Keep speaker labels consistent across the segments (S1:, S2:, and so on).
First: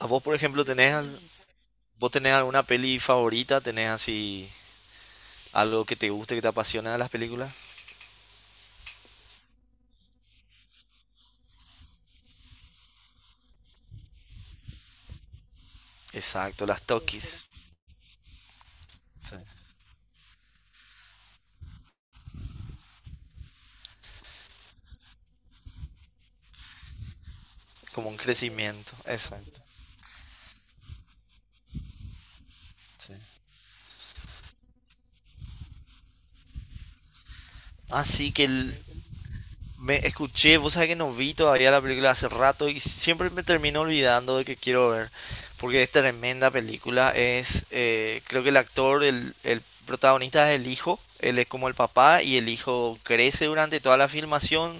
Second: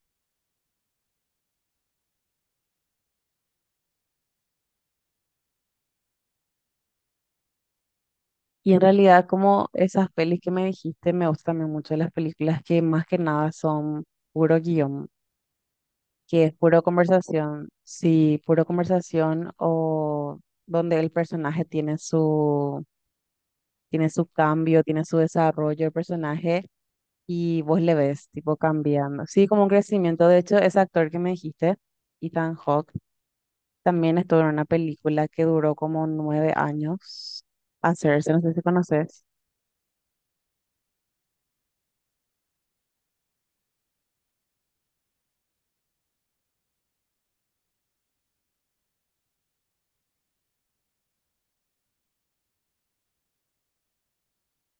S1: ¿A vos, por ejemplo, tenés, vos tenés alguna peli favorita? ¿Tenés así algo que te guste, que te apasiona de las películas?
S2: Y en realidad, como esas pelis que me dijiste, me gustan también mucho las películas que más que nada son puro guión, que es
S1: Exacto, las
S2: puro
S1: sí, Tokis.
S2: conversación, sí, puro
S1: Sí.
S2: conversación o donde el personaje tiene su cambio, tiene su desarrollo, el personaje, y vos le
S1: Como un
S2: ves tipo
S1: crecimiento,
S2: cambiando. Sí,
S1: exacto.
S2: como un crecimiento. De hecho, ese actor que me dijiste, Ethan Hawke,
S1: Sí.
S2: también estuvo en una película que duró como 9 años
S1: Así
S2: hacerse, no
S1: que
S2: sé si
S1: el,
S2: conoces.
S1: me escuché, vos sabés que no vi todavía la película hace rato y siempre me termino olvidando de que quiero ver, porque es tremenda película. Es, creo que el actor, el protagonista es el hijo, él es como el papá y el hijo crece durante toda la filmación,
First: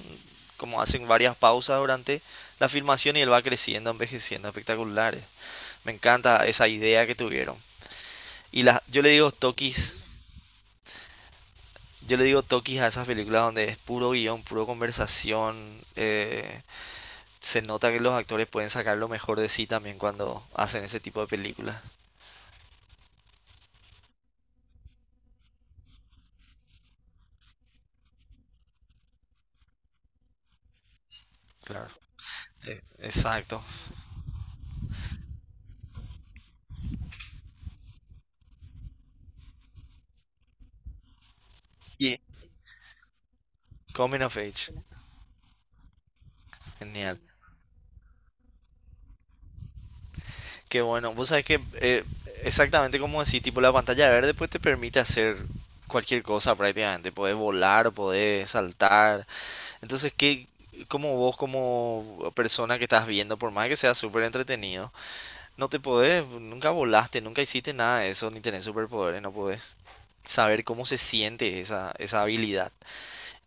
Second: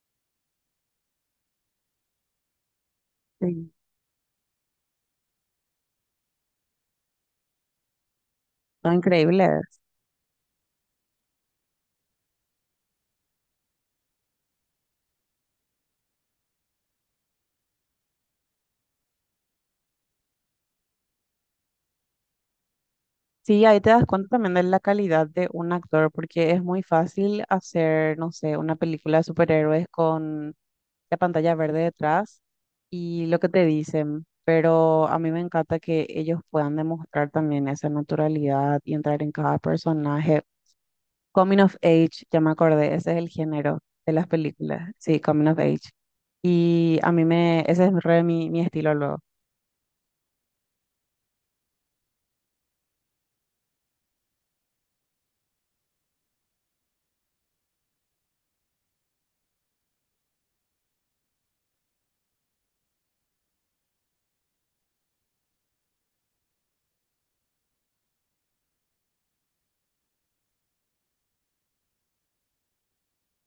S1: como hacen varias pausas durante la filmación y él va
S2: Sí.
S1: creciendo, envejeciendo, espectaculares. Me encanta esa idea que tuvieron. Y la,
S2: Son
S1: yo le digo
S2: increíbles.
S1: toquis, yo le digo toquis a esas películas donde es puro guión, puro conversación, se nota que los actores pueden sacar lo mejor de sí también cuando hacen ese tipo de películas.
S2: Sí, ahí te das cuenta también de la calidad de un actor, porque es muy fácil hacer, no sé, una película de superhéroes con la pantalla verde
S1: Claro.
S2: detrás y lo que
S1: Exacto.
S2: te dicen, pero a mí me encanta que ellos puedan demostrar también esa naturalidad y entrar en cada personaje. Coming of
S1: Y
S2: Age, ya me acordé, ese es el género de
S1: Coming
S2: las
S1: of Age.
S2: películas, sí, Coming of Age. Y a
S1: Genial.
S2: mí me, ese es re mi estilo luego.
S1: Qué bueno. Vos sabés que exactamente como decís, tipo la pantalla verde pues te permite hacer cualquier cosa prácticamente. Podés volar, podés saltar. Entonces, ¿qué, como vos, como persona que estás viendo, por más que sea súper entretenido, no te podés, nunca volaste, nunca hiciste nada de eso, ni tenés superpoderes, no podés saber cómo se siente esa habilidad.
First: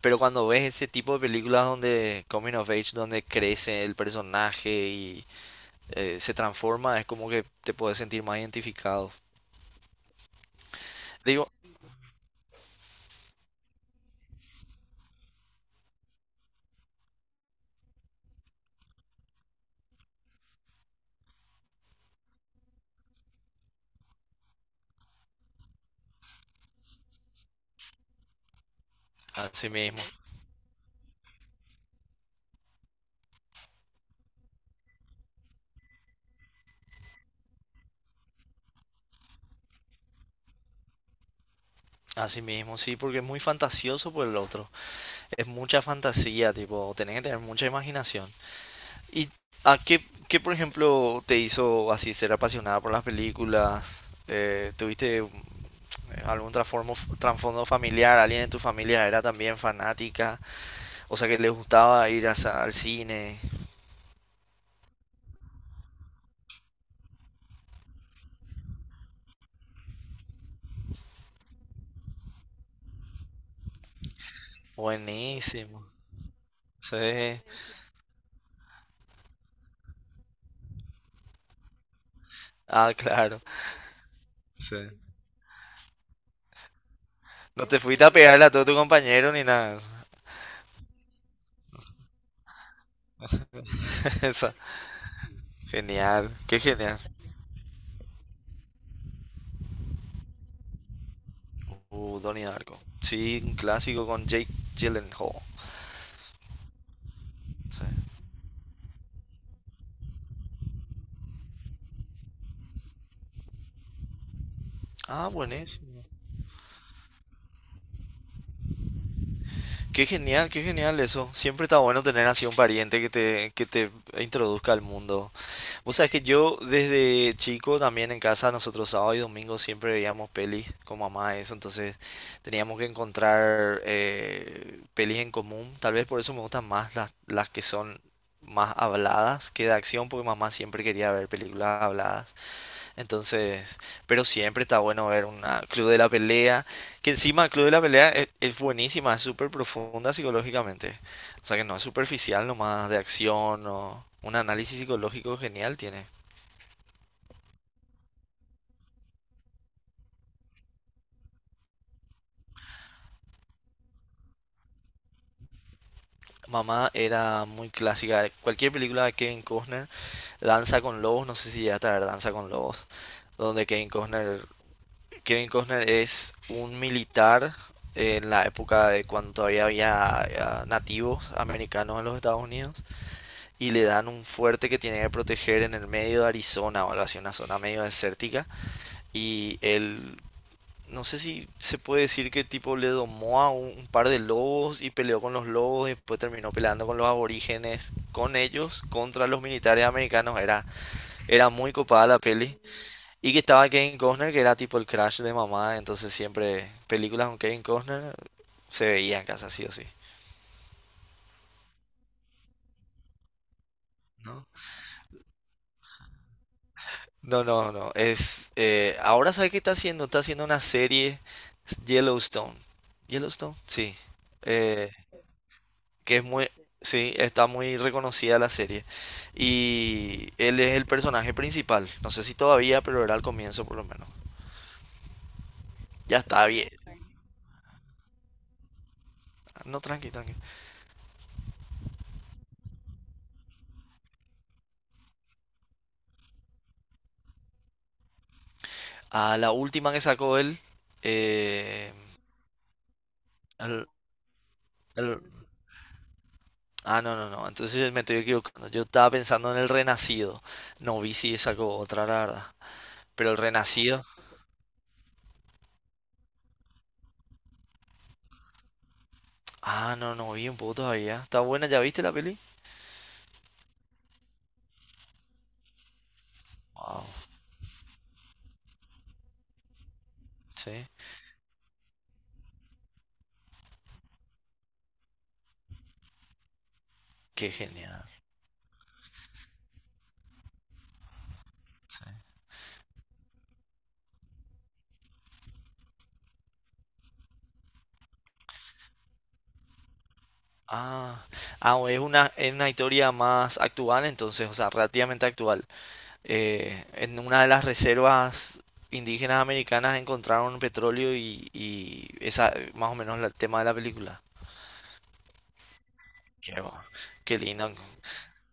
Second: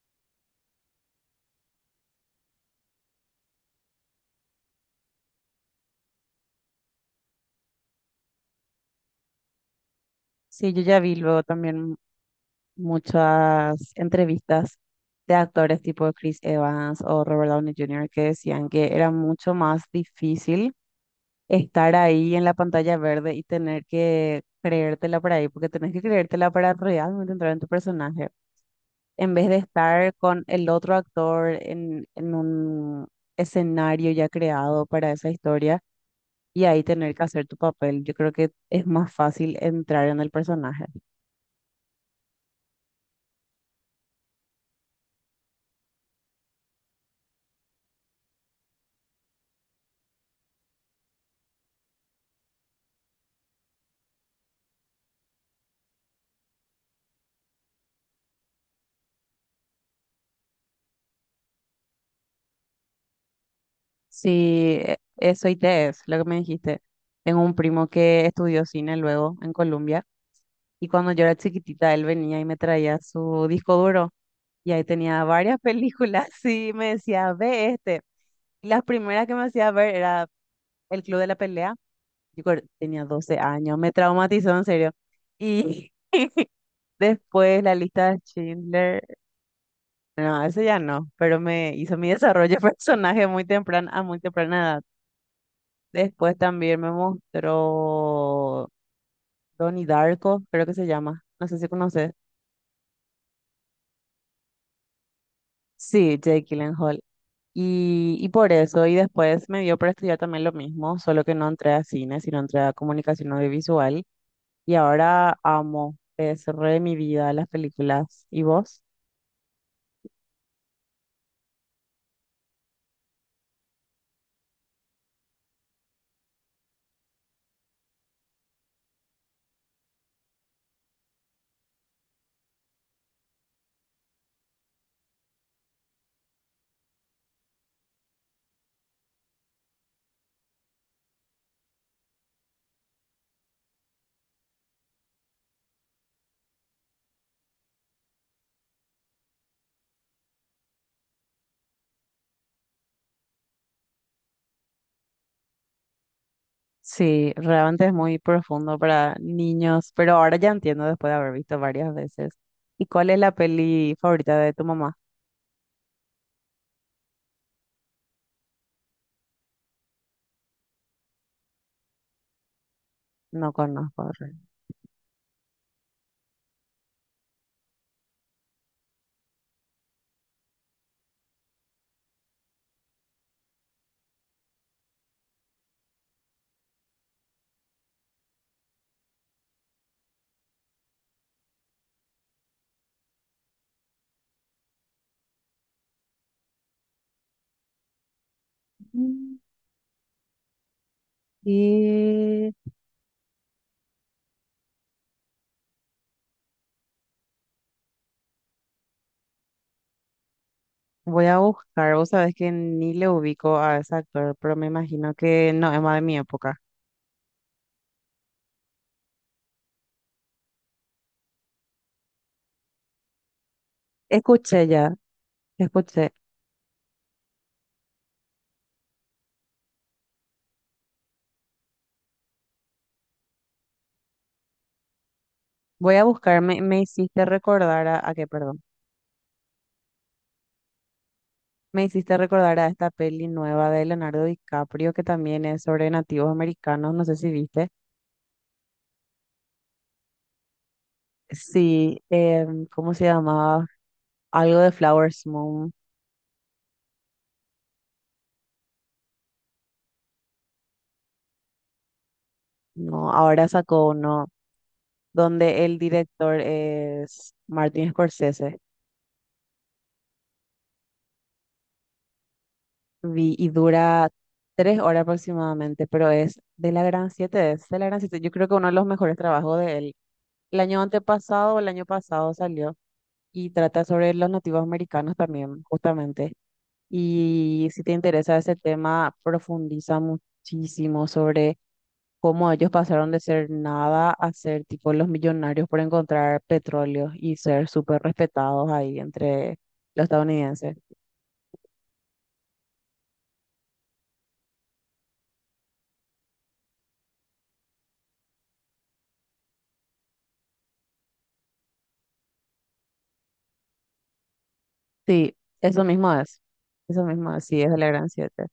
S1: Pero cuando ves ese tipo de películas donde Coming of Age, donde crece el personaje y se transforma, es como que te puedes sentir más identificado.
S2: Sí, yo ya vi luego
S1: Digo,
S2: también muchas entrevistas de actores tipo Chris Evans o Robert Downey Jr. que decían que era mucho más difícil estar ahí en la pantalla verde y tener que creértela para ahí, porque tenés que creértela para realmente entrar en tu personaje, en vez de
S1: así mismo,
S2: estar con el otro actor en un escenario ya creado para esa historia y ahí tener que hacer tu papel. Yo creo que es más fácil entrar en el personaje.
S1: así mismo, sí, porque es muy fantasioso por el otro. Es mucha fantasía, tipo, tenés que tener mucha imaginación. ¿Y a qué, qué, por ejemplo, te hizo así ser apasionada por las películas? ¿Tuviste algún trasfondo familiar? ¿Alguien en tu familia era también fanática? O sea, que le gustaba ir al cine.
S2: Sí, eso ITES, lo que me dijiste. Tengo un primo que estudió cine luego en Colombia y cuando yo era chiquitita él venía y me traía su disco duro y ahí tenía varias
S1: Buenísimo.
S2: películas y me decía,
S1: Sí.
S2: ve este. Y las primeras que me hacía ver era El Club de la Pelea.
S1: Ah,
S2: Tenía 12
S1: claro.
S2: años, me traumatizó en
S1: Sí.
S2: serio. Y después
S1: No
S2: La
S1: te fuiste a
S2: Lista de
S1: pegarle a todo tu
S2: Schindler,
S1: compañero ni nada.
S2: no, eso ya no, pero me hizo mi desarrollo de personaje muy temprano, a muy
S1: Esa.
S2: temprana edad.
S1: Genial.
S2: Después
S1: Qué
S2: también me
S1: genial.
S2: mostró Donnie Darko, creo que se llama. No sé si conoces.
S1: Donnie Darko. Sí, un clásico con Jake Gyllenhaal.
S2: Sí, Jake Gyllenhaal.
S1: Sí.
S2: Y por eso, y después me dio para estudiar también lo mismo, solo que no entré a cine, sino entré a comunicación audiovisual. Y
S1: Ah,
S2: ahora amo,
S1: buenísimo.
S2: es re mi vida las películas. ¿Y vos?
S1: Qué genial eso. Siempre está bueno tener así un pariente que te introduzca al mundo. Vos sabés que yo desde chico también en casa, nosotros sábado y domingo siempre veíamos pelis con mamá, eso. Entonces teníamos que encontrar pelis en común. Tal vez por eso me gustan más las que son más habladas que de acción, porque mamá siempre quería ver películas habladas. Entonces, pero siempre está bueno ver un Club de la Pelea, que encima el Club de la Pelea es buenísima, es súper profunda psicológicamente. O sea que no es superficial nomás de acción o un análisis psicológico genial tiene.
S2: Sí, realmente es muy profundo para niños, pero ahora ya entiendo después de haber visto varias veces. ¿Y cuál es la peli favorita de tu mamá?
S1: Mamá era muy clásica, cualquier película de Kevin Costner, Danza con Lobos, no sé si ya está Danza con Lobos,
S2: No
S1: donde Kevin
S2: conozco.
S1: Costner, Kevin Costner es un militar en la época de cuando todavía había nativos americanos en los Estados Unidos y le dan un fuerte que tiene que proteger en el medio de Arizona o algo así, una zona medio desértica. Y él, no sé si se puede decir que tipo le domó a un par de lobos y peleó con los lobos y después terminó peleando con los aborígenes, con ellos, contra
S2: Re.
S1: los militares americanos. Era, era muy copada la
S2: Y
S1: peli. Y que estaba Kevin Costner, que era tipo el crash de mamá, entonces siempre películas con Kevin Costner se veían casa sí o sí.
S2: voy a buscar, vos sabés que ni le ubico a ese actor,
S1: No,
S2: pero me imagino que no es más de mi época.
S1: no, no, no. Es, ahora sabe qué está haciendo. Está haciendo una serie Yellowstone. Yellowstone, sí.
S2: Escuché
S1: Eh,
S2: ya, escuché.
S1: que es muy, sí, está muy reconocida la serie. Y él es el personaje principal. No sé si todavía, pero era al comienzo por lo menos.
S2: Voy a
S1: Ya
S2: buscar,
S1: está
S2: me,
S1: bien.
S2: me hiciste recordar a qué, perdón.
S1: No, tranqui, tranqui.
S2: Me hiciste recordar a esta peli nueva de Leonardo DiCaprio que también es sobre nativos americanos, no sé si viste.
S1: A la última que sacó él. eh,
S2: Sí, ¿cómo se llamaba?
S1: al-
S2: Algo de
S1: al-
S2: Flowers Moon.
S1: ah, no, no, no. Entonces me estoy equivocando. Yo estaba pensando en el Renacido. No vi si sacó otra, la verdad.
S2: No,
S1: Pero el
S2: ahora sacó
S1: Renacido.
S2: uno donde el director es Martin Scorsese.
S1: Ah, no, no vi un poco todavía. ¿Está buena? ¿Ya viste la peli?
S2: Vi y dura 3 horas aproximadamente, pero es de la
S1: Wow,
S2: Gran Siete, es de la Gran Siete. Yo creo que uno de los mejores trabajos de él. El
S1: sí.
S2: año antepasado o el año pasado salió y trata sobre los nativos americanos también, justamente.
S1: Qué
S2: Y si te
S1: genial.
S2: interesa ese tema, profundiza muchísimo sobre
S1: Sí.
S2: cómo ellos pasaron de ser nada a ser tipo los millonarios por encontrar petróleo y ser súper respetados ahí entre los estadounidenses.
S1: Ah, ah, o es una historia más actual entonces, o sea, relativamente actual. En una de las reservas indígenas americanas encontraron petróleo y esa, más o menos el tema de la película.
S2: Sí, eso mismo es.
S1: Qué,
S2: Eso mismo
S1: qué
S2: es, sí,
S1: lindo.
S2: es de la Gran Siete.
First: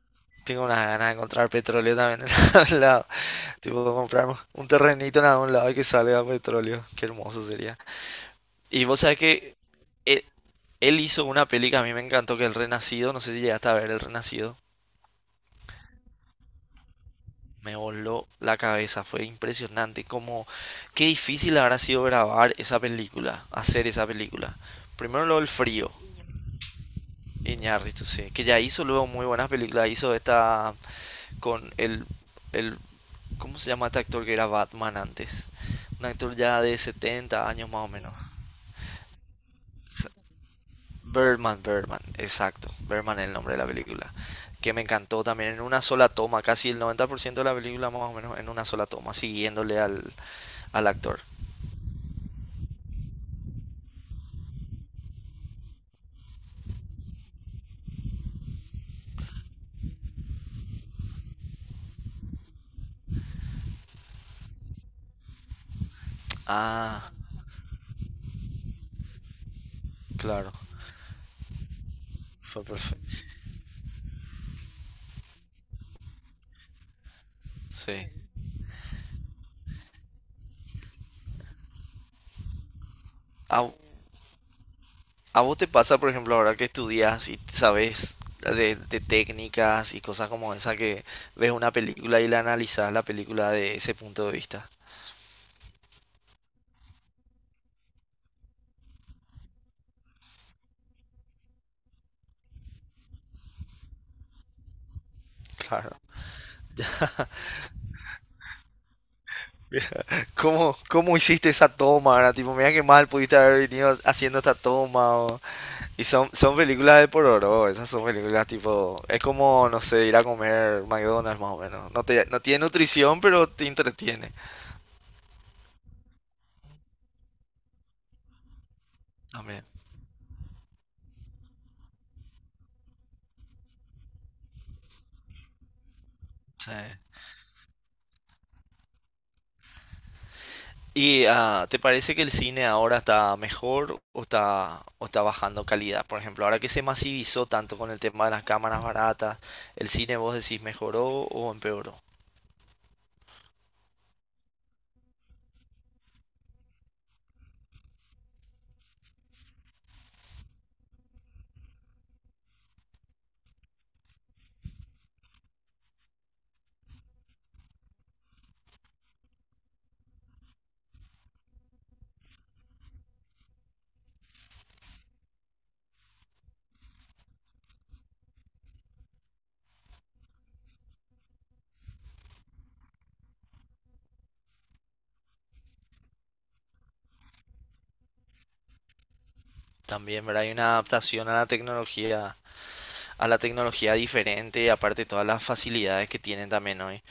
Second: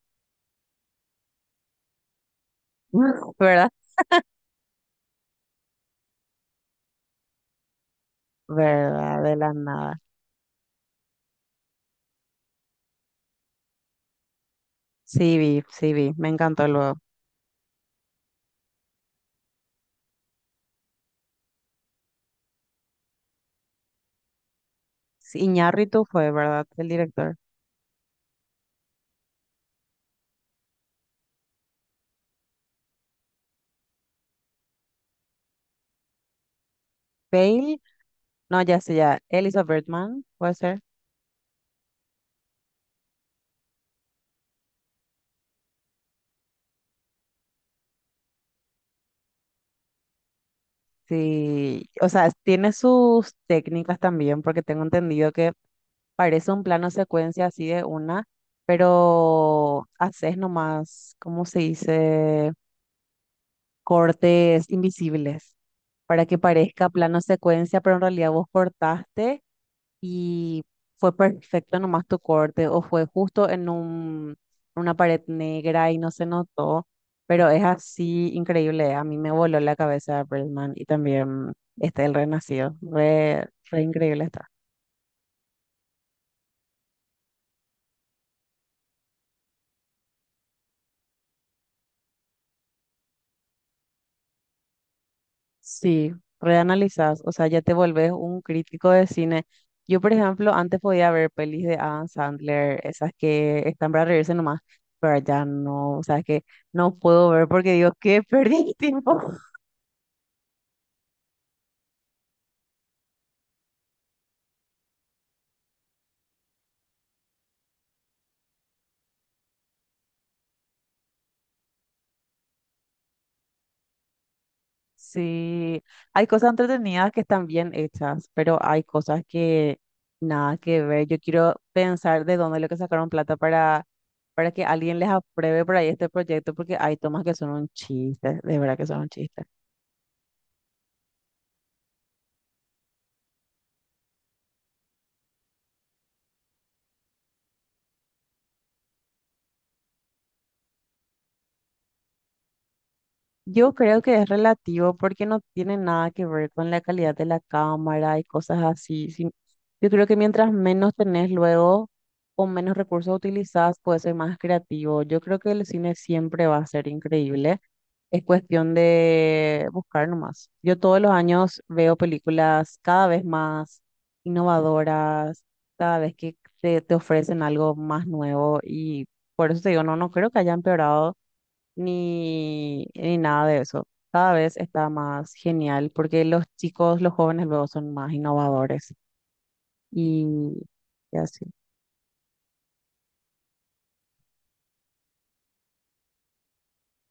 S1: Tengo unas ganas de encontrar petróleo también en algún lado.
S2: ¿Verdad?
S1: Tipo, comprar un terrenito en algún lado y que salga petróleo. Qué hermoso sería. Y vos sabés
S2: ¿Verdad? De la
S1: que
S2: nada.
S1: él, él hizo una peli que a mí me encantó, que es El Renacido. No sé si llegaste a ver El Renacido.
S2: Sí, vi, me encantó luego.
S1: Me voló la cabeza, fue impresionante. Como, qué difícil habrá sido grabar esa película, hacer esa película. Primero lo
S2: Sí,
S1: del frío,
S2: Iñárritu fue, ¿verdad? El director.
S1: Iñárritu, sí, que ya hizo luego muy buenas películas. Hizo esta con el, ¿cómo se llama este actor que era Batman antes? Un actor ya de 70 años
S2: Bale,
S1: más o menos.
S2: no, ya sé, ya. Elizabeth Bergman, puede ser.
S1: Birdman, Birdman, exacto. Birdman es el nombre de la película. Que me encantó también en una sola toma, casi el 90% de la película más o menos en una sola toma, siguiéndole al actor.
S2: Sí, o sea, tiene sus técnicas también, porque tengo entendido que parece un plano secuencia así de una, pero haces nomás, ¿cómo se dice? Cortes invisibles para que parezca
S1: Ah,
S2: plano secuencia, pero en realidad vos cortaste
S1: claro,
S2: y fue perfecto nomás tu
S1: fue
S2: corte o fue
S1: perfecto.
S2: justo en una pared negra y no se notó, pero es
S1: Sí.
S2: así increíble. A mí me voló la cabeza Birdman y también este El Renacido. Re,
S1: ¿A,
S2: re increíble está.
S1: a vos te pasa, por ejemplo, ahora que estudias y sabes de técnicas y cosas como esa que ves una película y la analizas la película de ese punto de vista?
S2: Sí, reanalizás, o sea, ya te volvés un crítico de cine. Yo, por ejemplo, antes podía ver pelis de Adam Sandler, esas que están para reírse nomás, pero ya
S1: Claro.
S2: no, o sea, que no puedo ver porque digo, qué perdí el tiempo.
S1: ¿Cómo, cómo hiciste esa toma? Ahora tipo, mira qué mal pudiste haber venido haciendo esta toma. Y son, son películas de pororó, esas son películas tipo, es como, no sé, ir a comer McDonald's más o menos. No te, no tiene nutrición, pero te entretiene
S2: Sí, hay cosas entretenidas que están bien hechas, pero hay cosas
S1: también.
S2: que nada que ver. Yo quiero pensar de dónde es lo que sacaron plata para que alguien les apruebe por ahí este proyecto,
S1: Sí.
S2: porque hay tomas que son un chiste, de verdad que son un chiste.
S1: ¿Y te parece que el cine ahora está mejor o está bajando calidad? Por ejemplo, ahora que se masivizó tanto con el tema de las cámaras baratas, ¿el cine vos decís mejoró o empeoró?
S2: Yo creo que es relativo porque no tiene nada que ver con la calidad de la cámara y cosas así. Sí, yo creo que mientras menos tenés luego o menos recursos utilizás, puede ser más creativo. Yo creo que el cine siempre va a ser increíble. Es cuestión de buscar nomás. Yo todos los años veo películas cada vez más innovadoras, cada vez que te ofrecen algo más nuevo y por eso te digo, no, no creo que haya empeorado ni nada de eso. Cada vez está más genial porque los chicos, los jóvenes luego son más innovadores
S1: También,
S2: y
S1: ¿verdad? Hay una
S2: y
S1: adaptación
S2: así.
S1: a la tecnología diferente, aparte todas las facilidades que tienen también hoy.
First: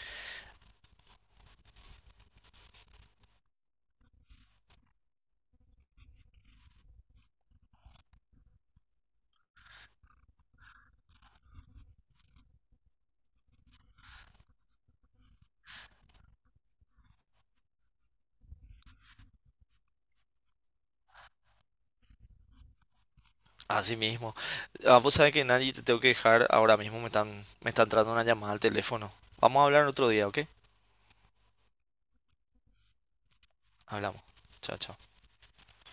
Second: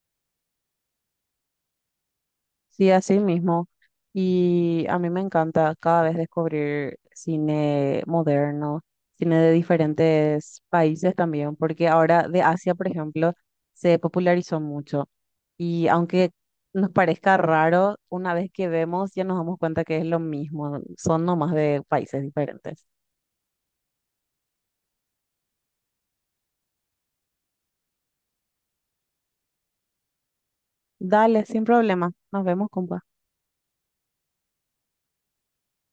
S2: Sí, así mismo. Y a mí me encanta cada vez descubrir cine moderno, cine de diferentes países también, porque ahora de Asia, por ejemplo, se popularizó mucho. Y aunque nos parezca raro, una vez que vemos ya nos damos cuenta que es lo mismo, son nomás de países diferentes.
S1: Así mismo. Ah, vos sabés que nadie te tengo que dejar. Ahora mismo me están, me está entrando una llamada al teléfono. Vamos a hablar otro día, ¿ok?
S2: Dale, sin problema. Nos vemos, compa.
S1: Hablamos. Chao, chao.